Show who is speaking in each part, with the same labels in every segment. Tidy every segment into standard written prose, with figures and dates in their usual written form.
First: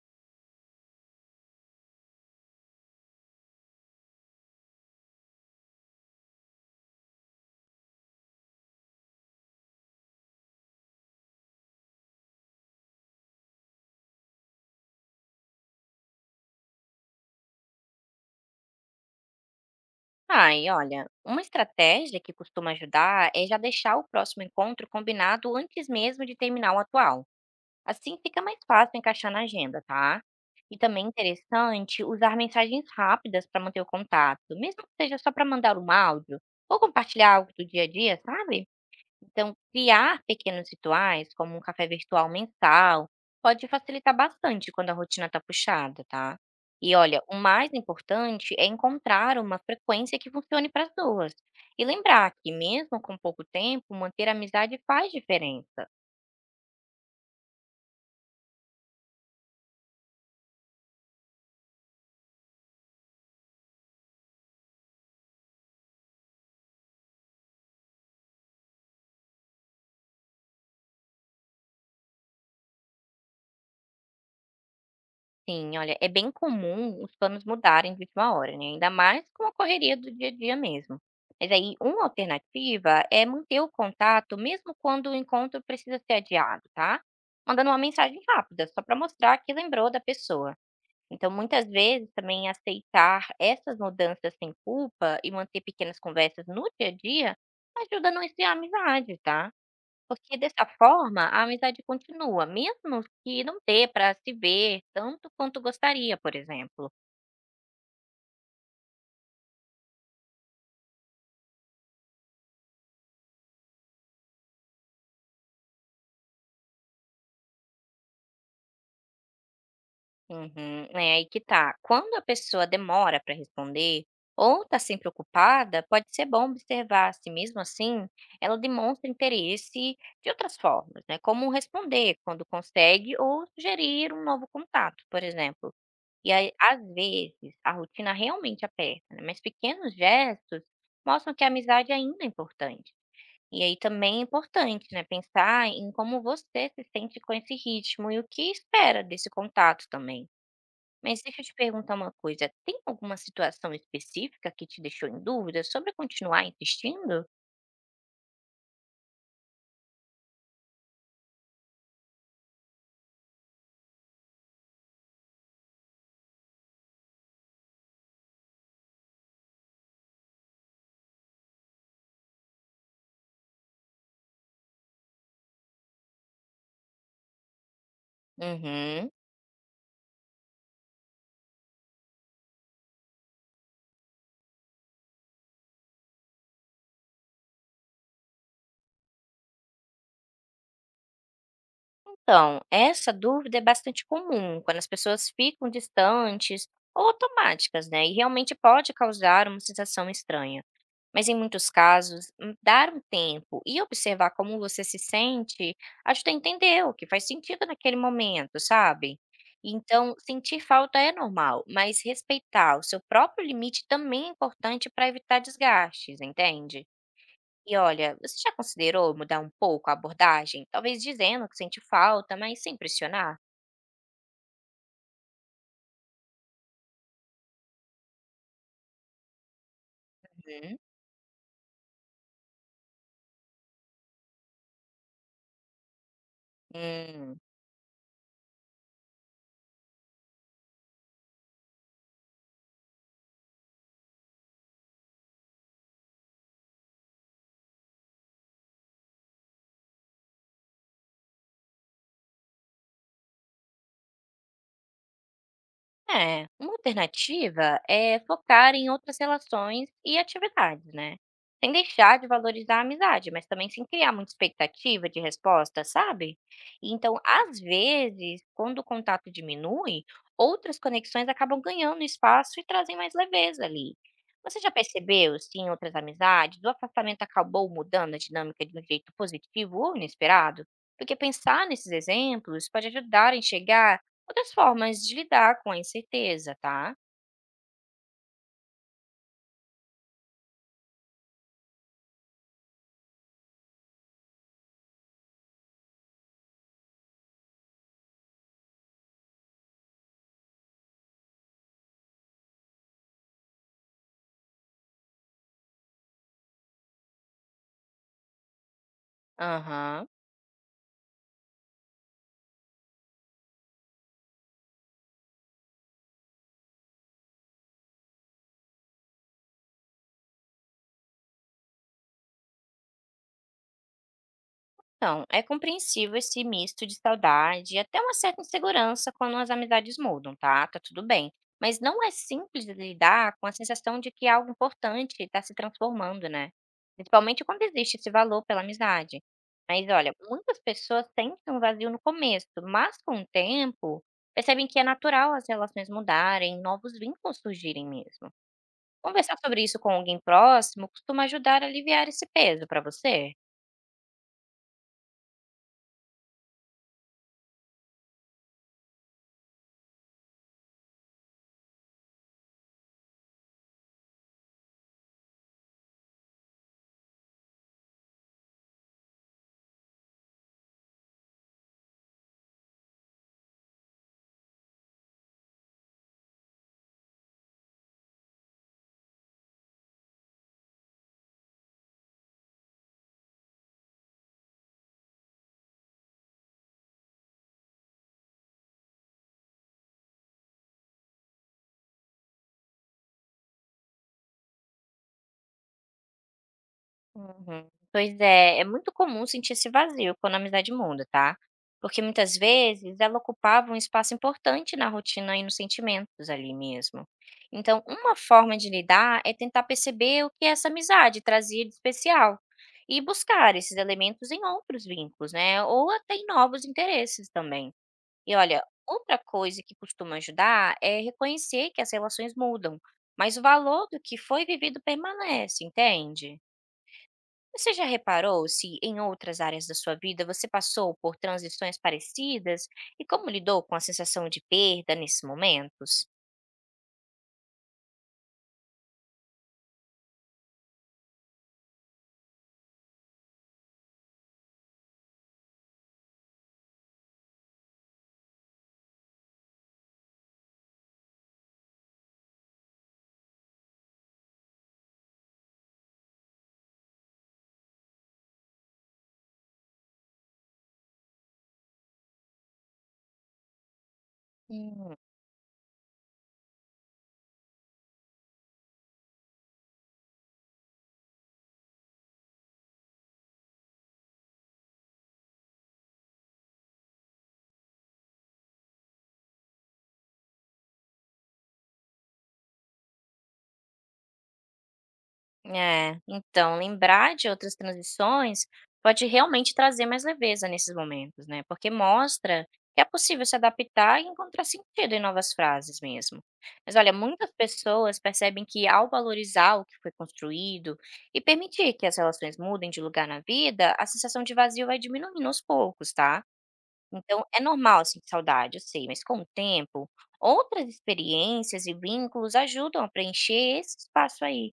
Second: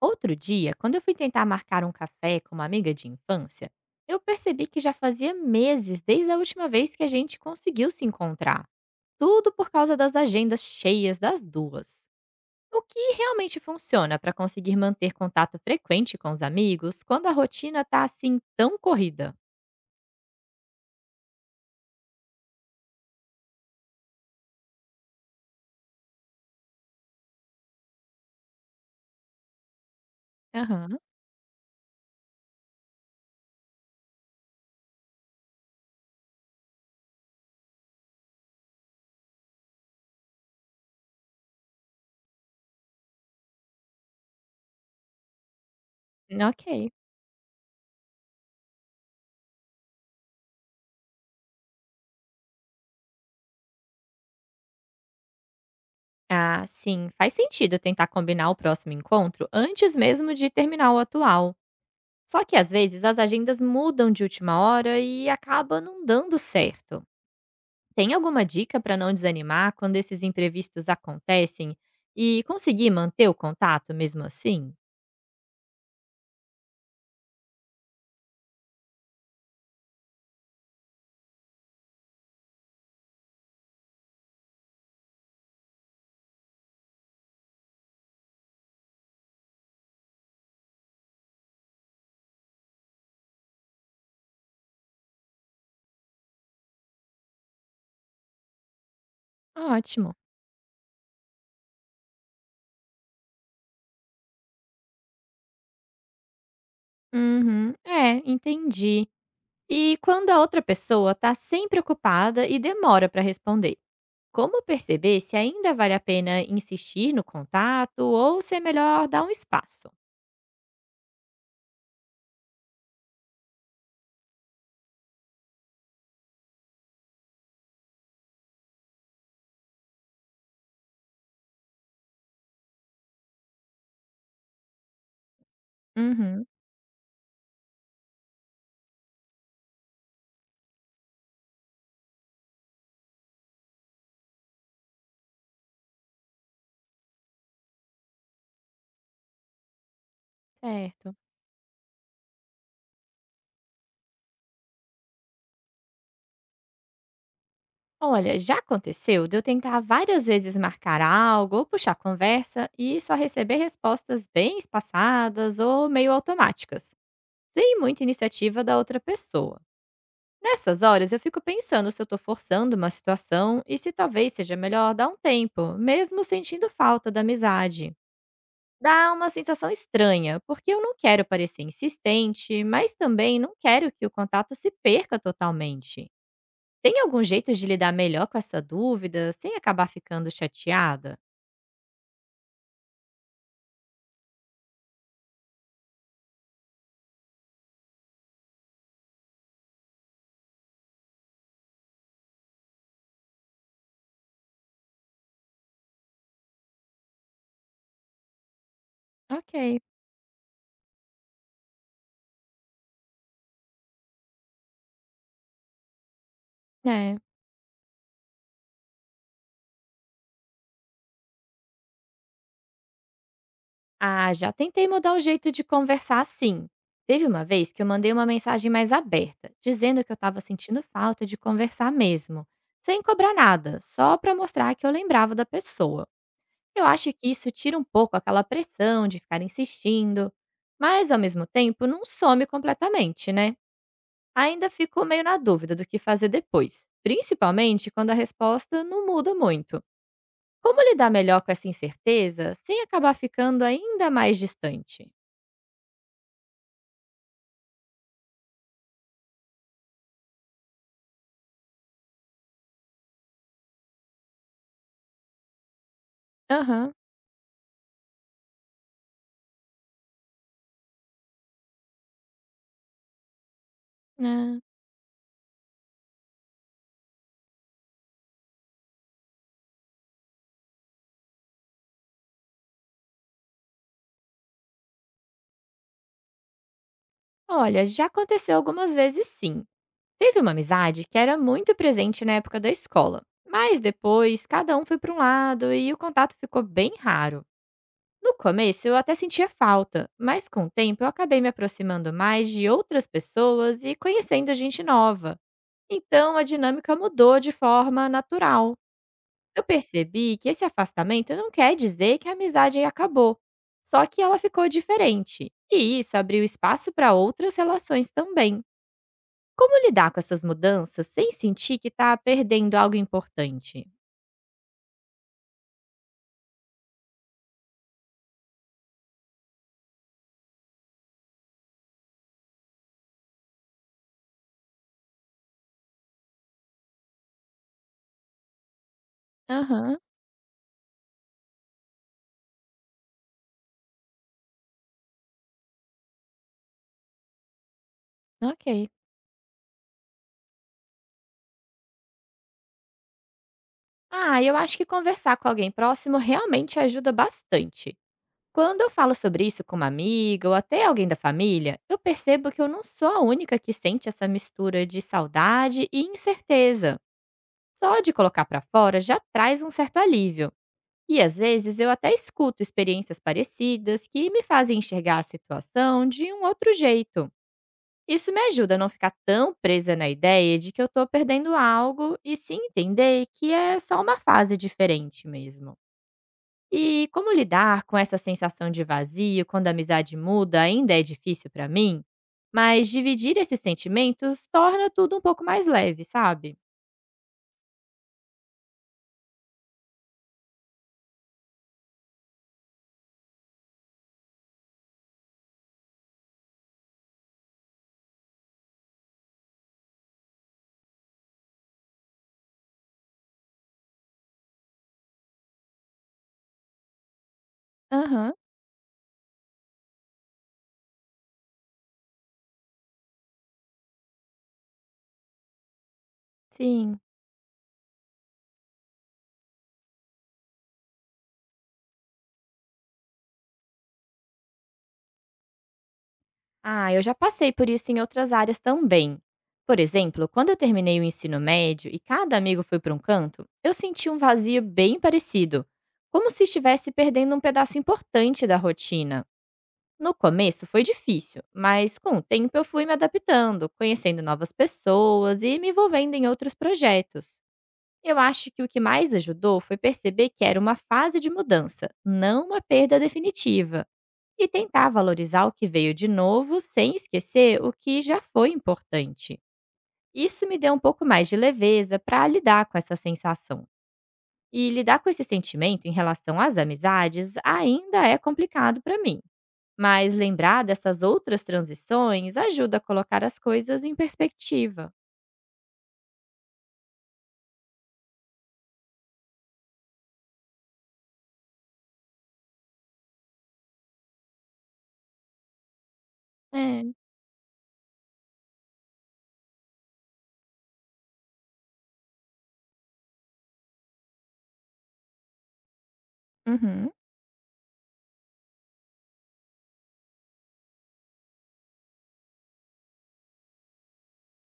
Speaker 1: Outro dia, quando eu fui tentar marcar um café com uma amiga de infância, eu percebi que já fazia meses desde a última vez que a gente conseguiu se encontrar. Tudo por causa das agendas cheias das duas. O que realmente funciona para conseguir manter contato frequente com os amigos quando a rotina tá assim tão corrida?
Speaker 2: Ai, olha, uma estratégia que costuma ajudar é já deixar o próximo encontro combinado antes mesmo de terminar o atual. Assim fica mais fácil encaixar na agenda, tá? E
Speaker 1: Aham,
Speaker 2: também é interessante usar mensagens rápidas para manter o contato, mesmo que seja só para mandar um áudio ou compartilhar algo do dia a dia, sabe? Então, criar pequenos rituais, como um café virtual mensal, pode facilitar bastante quando a rotina está puxada, tá?
Speaker 1: ok.
Speaker 2: E olha, o mais importante é encontrar uma frequência que funcione para as duas. E lembrar que, mesmo com pouco tempo, manter a amizade faz diferença.
Speaker 1: Ah, sim, faz sentido tentar combinar o próximo encontro antes mesmo de terminar o atual. Só que às vezes as agendas mudam de última hora e acaba não dando certo. Tem alguma dica para não desanimar quando esses imprevistos acontecem e conseguir manter o contato mesmo assim?
Speaker 2: Sim, olha, é bem comum os planos mudarem de última hora, né? Ainda mais com a correria do dia a dia mesmo. Mas aí, uma alternativa é manter o contato mesmo quando o encontro precisa ser adiado, tá? Mandando uma mensagem rápida, só para mostrar que lembrou da pessoa. Então, muitas vezes também aceitar essas mudanças sem culpa e manter pequenas conversas no dia a dia ajuda a não esfriar a amizade, tá?
Speaker 1: Ótimo.
Speaker 2: Porque dessa forma a amizade continua, mesmo que não dê para se ver tanto quanto gostaria, por exemplo.
Speaker 1: Uhum. É, entendi. E quando a outra pessoa está sempre ocupada e demora para responder? Como perceber se ainda vale a pena insistir no contato ou se é melhor dar um espaço?
Speaker 2: Uhum, é aí que tá. Quando a pessoa demora para responder ou está sempre ocupada, pode ser bom observar se mesmo assim ela demonstra interesse de outras formas, né? Como responder quando consegue ou sugerir um novo contato, por exemplo. E
Speaker 1: Uhum,
Speaker 2: aí, às vezes, a rotina realmente aperta, né? Mas pequenos gestos mostram que a amizade ainda é importante. E aí também é importante, né, pensar em como você se sente com esse ritmo e o que espera desse contato também.
Speaker 1: certo.
Speaker 2: Mas deixa eu te perguntar uma coisa, tem alguma situação específica que te deixou em dúvida sobre continuar insistindo?
Speaker 1: Olha, já aconteceu de eu tentar várias vezes marcar algo ou puxar conversa e só receber respostas bem espaçadas ou meio automáticas, sem muita iniciativa da outra pessoa. Nessas horas eu fico pensando se eu tô forçando uma situação e se talvez seja melhor dar um tempo, mesmo sentindo falta da amizade.
Speaker 2: Uhum.
Speaker 1: Dá uma sensação estranha, porque eu não quero parecer insistente, mas também não quero que o contato se perca totalmente. Tem algum jeito de lidar melhor com essa dúvida, sem acabar ficando chateada?
Speaker 2: Então, essa dúvida é bastante comum quando as pessoas ficam distantes ou automáticas, né? E realmente pode causar uma sensação estranha. Mas em muitos casos, dar um tempo e observar como você se sente ajuda a entender o que faz sentido naquele momento, sabe?
Speaker 1: Ok,
Speaker 2: Então, sentir falta é normal, mas respeitar o seu próprio limite também é importante para evitar desgastes, entende?
Speaker 1: é.
Speaker 2: E olha, você já considerou mudar um pouco a abordagem? Talvez dizendo que sente falta, mas sem pressionar?
Speaker 1: Ah, já tentei mudar o jeito de conversar sim. Teve uma vez que eu mandei uma mensagem mais aberta, dizendo que eu estava
Speaker 2: Uhum.
Speaker 1: sentindo falta de conversar mesmo, sem cobrar nada, só para mostrar que eu lembrava da pessoa. Eu acho que
Speaker 2: Hum.
Speaker 1: isso tira um pouco aquela pressão de ficar insistindo, mas ao mesmo tempo não some completamente, né? Ainda fico meio na dúvida do que fazer depois, principalmente quando a resposta não muda muito. Como lidar melhor com essa incerteza sem acabar ficando ainda mais distante?
Speaker 2: É, uma alternativa é focar em outras relações e atividades, né? Sem deixar de valorizar a amizade, mas também sem criar muita expectativa de resposta, sabe?
Speaker 1: Aham.
Speaker 2: Então, às vezes, quando o contato diminui, outras conexões acabam ganhando espaço e trazem mais leveza ali. Você
Speaker 1: Né.
Speaker 2: já percebeu se em outras amizades o afastamento acabou mudando a dinâmica de um jeito positivo ou inesperado? Porque pensar nesses exemplos pode ajudar a enxergar outras formas de lidar com a incerteza, tá?
Speaker 1: Olha, já aconteceu algumas vezes sim. Teve uma amizade que era muito presente na época da escola, mas depois cada um foi para um lado e o contato ficou bem raro. No começo eu até sentia falta, mas com o tempo eu acabei me aproximando mais de outras pessoas e conhecendo gente nova. Então a dinâmica mudou de forma natural. Eu
Speaker 2: Aham.
Speaker 1: percebi que esse afastamento não quer dizer que a amizade acabou, só que ela ficou diferente. E isso abriu espaço para outras relações também. Como lidar com essas mudanças sem sentir que está perdendo algo importante?
Speaker 2: Então, é compreensível esse misto de saudade e até uma certa insegurança quando as amizades mudam, tá? Tá tudo bem. Mas não é simples de lidar com a sensação de que algo importante está se transformando, né? Principalmente quando existe esse valor pela amizade. Mas
Speaker 1: Aham,
Speaker 2: olha, muitas pessoas sentem um vazio no começo, mas com o tempo percebem que é natural as relações mudarem, novos vínculos surgirem mesmo.
Speaker 1: ok.
Speaker 2: Conversar sobre isso com alguém próximo costuma ajudar a aliviar esse peso para você?
Speaker 1: Ah, eu acho que conversar com alguém próximo realmente ajuda bastante. Quando eu falo sobre isso com uma amiga ou até alguém da família, eu percebo que eu não sou a única que sente essa mistura de saudade e incerteza. Só de colocar pra fora já traz um certo alívio. E às vezes eu até escuto experiências parecidas que me fazem enxergar a situação de um outro jeito. Isso me ajuda a não ficar tão presa na ideia de que eu tô perdendo algo e sim entender que é só uma fase diferente mesmo. E como lidar com essa sensação de vazio quando a amizade muda ainda é difícil pra mim, mas dividir esses sentimentos torna tudo um pouco mais leve, sabe?
Speaker 2: Uhum. Pois é, é muito comum sentir esse vazio quando a amizade muda, tá? Porque muitas vezes ela ocupava um espaço importante na rotina e nos sentimentos ali mesmo. Então, uma forma de lidar é tentar perceber o que essa amizade trazia de especial e buscar esses elementos em outros vínculos, né? Ou até em novos interesses também.
Speaker 1: Aham,
Speaker 2: E olha, outra coisa que costuma ajudar é reconhecer que as relações mudam, mas o valor do que foi vivido permanece, entende?
Speaker 1: sim.
Speaker 2: Você já reparou se em outras áreas da sua vida você passou por transições parecidas e como lidou com a sensação de perda nesses momentos?
Speaker 1: Ah, eu já passei por isso em outras áreas também. Por exemplo, quando eu terminei o ensino médio e cada amigo foi para um canto, eu senti um vazio bem parecido, como se estivesse perdendo um pedaço importante da rotina. No começo foi difícil, mas com o tempo eu fui me adaptando, conhecendo novas pessoas e me envolvendo em outros projetos. Eu acho que o que mais ajudou foi perceber que era uma fase de mudança, não uma perda definitiva, e tentar valorizar o que veio de novo sem esquecer o que já foi importante. Isso me deu um pouco mais de leveza para lidar com essa sensação. E lidar com esse sentimento em relação às amizades ainda é complicado para mim, mas lembrar dessas outras transições ajuda a colocar as coisas em perspectiva.
Speaker 2: É, então lembrar de outras transições pode realmente trazer mais leveza nesses momentos, né? Porque mostra que é possível se adaptar e encontrar sentido em novas frases mesmo. Mas
Speaker 1: É.
Speaker 2: olha, muitas pessoas percebem que ao valorizar o que foi construído e permitir que as relações mudem de lugar na vida, a sensação de vazio vai diminuindo aos poucos, tá?
Speaker 1: Uhum.
Speaker 2: Então é normal sentir saudade, eu sei, mas com o tempo, outras experiências e vínculos ajudam a preencher esse espaço aí.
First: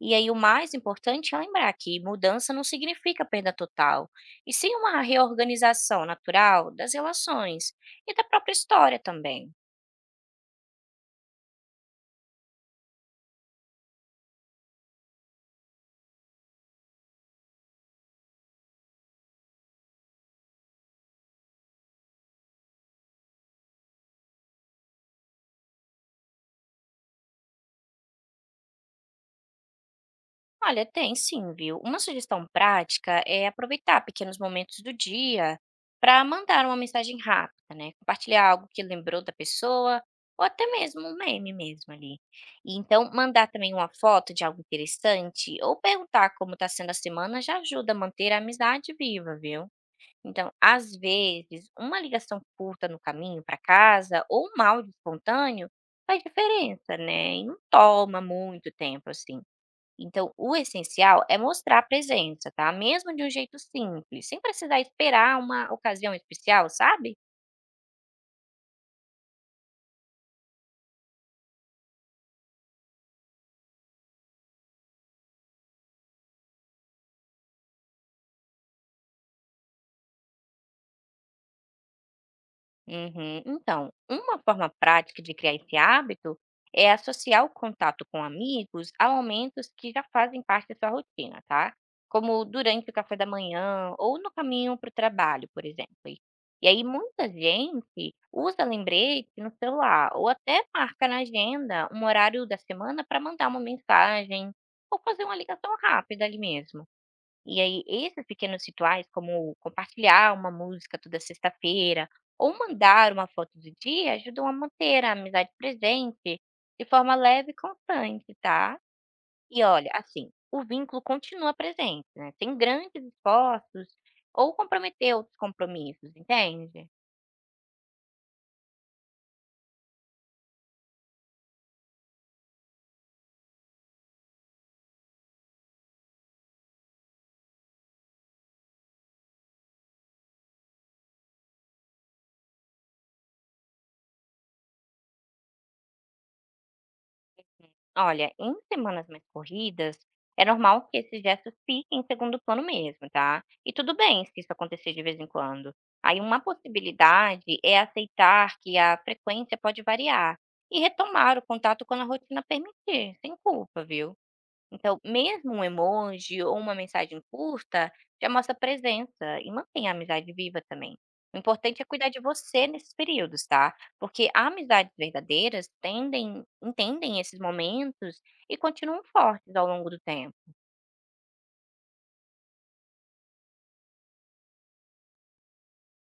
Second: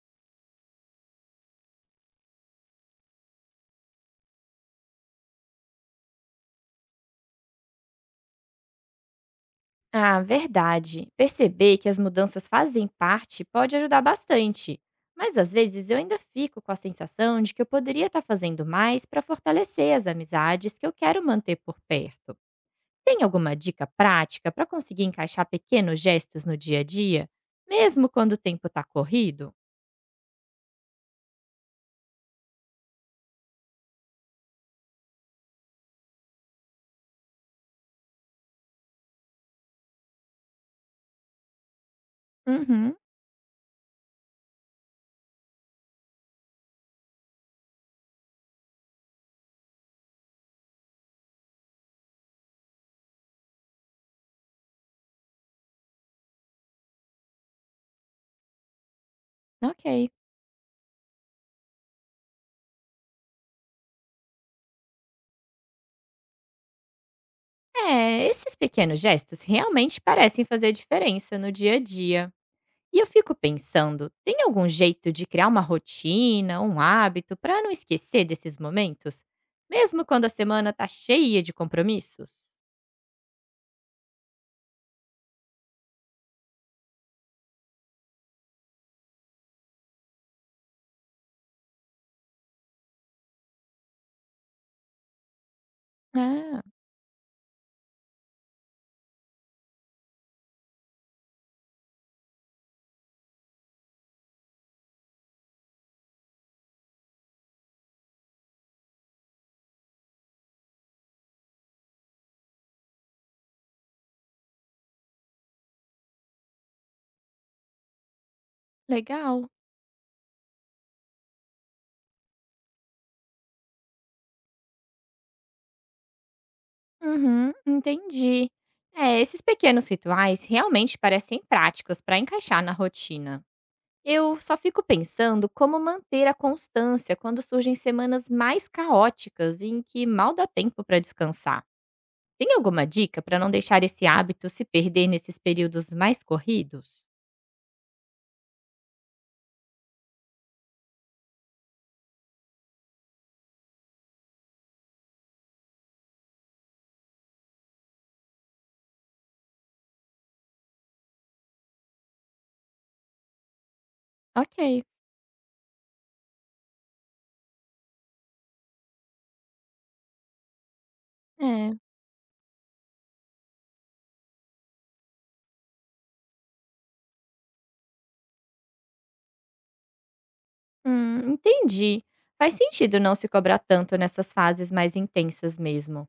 Speaker 2: E aí o mais importante é lembrar que mudança não significa perda total, e sim uma reorganização natural das relações e da própria história também.
Speaker 1: Ah, verdade. Perceber que as mudanças fazem parte pode ajudar bastante. Mas às vezes eu ainda fico com a sensação de que eu poderia estar fazendo mais para fortalecer as amizades que eu quero manter por perto. Tem alguma dica prática para conseguir encaixar pequenos gestos no dia a dia, mesmo quando o tempo está corrido?
Speaker 2: Olha, tem sim, viu? Uma sugestão prática é aproveitar pequenos momentos do dia para mandar uma mensagem rápida, né? Compartilhar algo que lembrou da pessoa, ou até mesmo um meme mesmo ali. E
Speaker 1: Uhum.
Speaker 2: então, mandar também uma foto de algo interessante ou perguntar como está sendo a semana já ajuda a manter a amizade viva, viu? Então, às vezes, uma ligação curta no caminho para casa ou um áudio espontâneo faz diferença, né? E não toma muito tempo assim.
Speaker 1: Ok.
Speaker 2: Então, o essencial é mostrar a presença, tá? Mesmo de um jeito simples, sem precisar esperar uma ocasião especial, sabe?
Speaker 1: É, esses pequenos gestos realmente parecem fazer diferença no dia a dia. E eu fico pensando, tem algum jeito de criar uma rotina, um hábito para não esquecer desses momentos, mesmo quando a semana tá cheia de compromissos?
Speaker 2: Uhum. Então, uma forma prática de criar esse hábito é associar o contato com amigos a momentos que já fazem parte da sua rotina, tá? Como durante o café da manhã ou no caminho para o trabalho, por exemplo. E
Speaker 1: Ah,
Speaker 2: e aí, muita gente usa lembrete no celular ou até marca na agenda um horário da semana para mandar uma mensagem ou fazer uma ligação rápida ali mesmo. E aí, esses pequenos rituais, como compartilhar uma música toda sexta-feira ou mandar uma foto do dia, ajudam a manter a amizade presente de forma leve e constante, tá?
Speaker 1: legal.
Speaker 2: E olha, assim, o vínculo continua presente, né? Sem grandes esforços ou comprometer outros compromissos, entende?
Speaker 1: Uhum, entendi. É, esses pequenos rituais realmente parecem práticos para encaixar na rotina. Eu só fico pensando como manter a constância quando surgem semanas mais caóticas em que mal dá tempo para descansar. Tem alguma dica para não deixar esse hábito se perder nesses períodos mais corridos?
Speaker 2: Olha, em semanas mais corridas, é normal que esses gestos fiquem em segundo plano mesmo, tá? E tudo bem se isso acontecer de vez em quando. Aí uma possibilidade é aceitar que a frequência pode variar e retomar o contato quando a rotina permitir, sem culpa, viu?
Speaker 1: Ok.
Speaker 2: Então, mesmo um emoji ou uma mensagem curta já mostra presença e mantém a amizade viva também. O
Speaker 1: É.
Speaker 2: importante é cuidar de você nesses períodos, tá? Porque amizades verdadeiras tendem, entendem esses momentos e continuam fortes ao longo do tempo.
Speaker 1: Entendi. Faz sentido não se cobrar tanto nessas fases mais intensas mesmo.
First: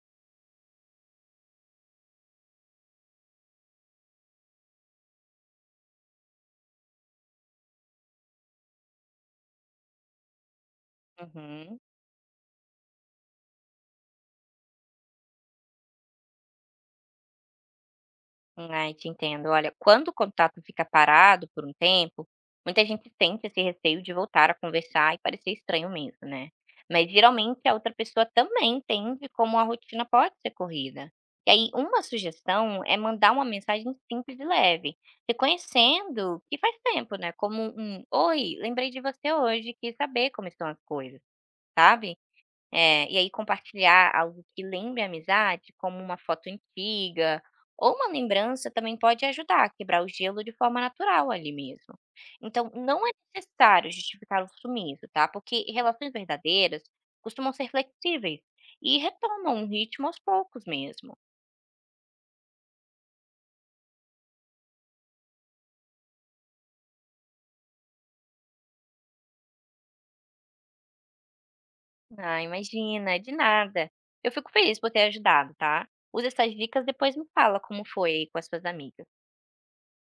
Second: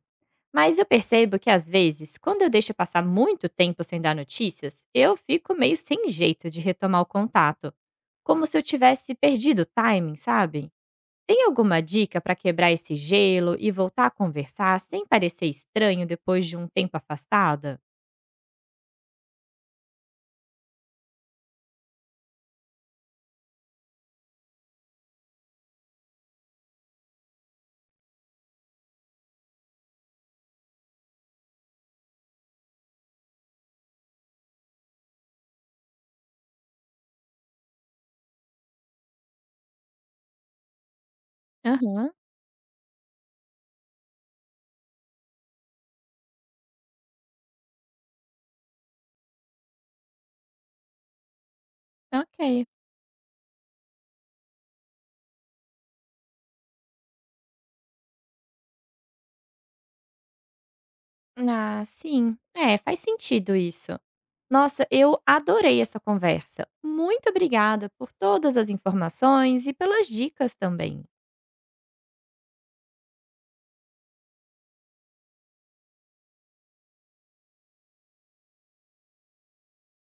Speaker 1: Mas eu percebo que às vezes, quando eu deixo passar muito tempo sem dar notícias, eu fico meio sem jeito de retomar o contato. Como se eu tivesse perdido o timing, sabe? Tem
Speaker 2: Uhum.
Speaker 1: alguma dica para quebrar esse gelo e voltar a conversar sem parecer estranho depois de um tempo afastada?
Speaker 2: Ai, te entendo. Olha, quando o contato fica parado por um tempo, muita gente sente esse receio de voltar a conversar e parecer estranho mesmo, né? Mas geralmente a outra pessoa também entende como a rotina pode ser corrida. E aí, uma sugestão é mandar uma mensagem simples e leve, reconhecendo que faz tempo, né? Como um, oi, lembrei de você hoje, quis saber como estão as coisas,
Speaker 1: Aham,
Speaker 2: sabe? É, e aí compartilhar algo que lembre a amizade, como uma foto antiga ou uma lembrança, também pode ajudar a quebrar o gelo de forma natural ali mesmo.
Speaker 1: ok.
Speaker 2: Então, não é necessário justificar o sumiço, tá? Porque relações verdadeiras costumam ser flexíveis e retomam o ritmo aos poucos mesmo.
Speaker 1: Ah, sim. É, faz sentido isso. Nossa, eu adorei essa conversa. Muito obrigada por todas as informações e pelas dicas também.
Speaker 2: Ah, imagina, de nada. Eu fico feliz por ter ajudado, tá? Usa essas dicas depois me fala como foi aí com as suas amigas.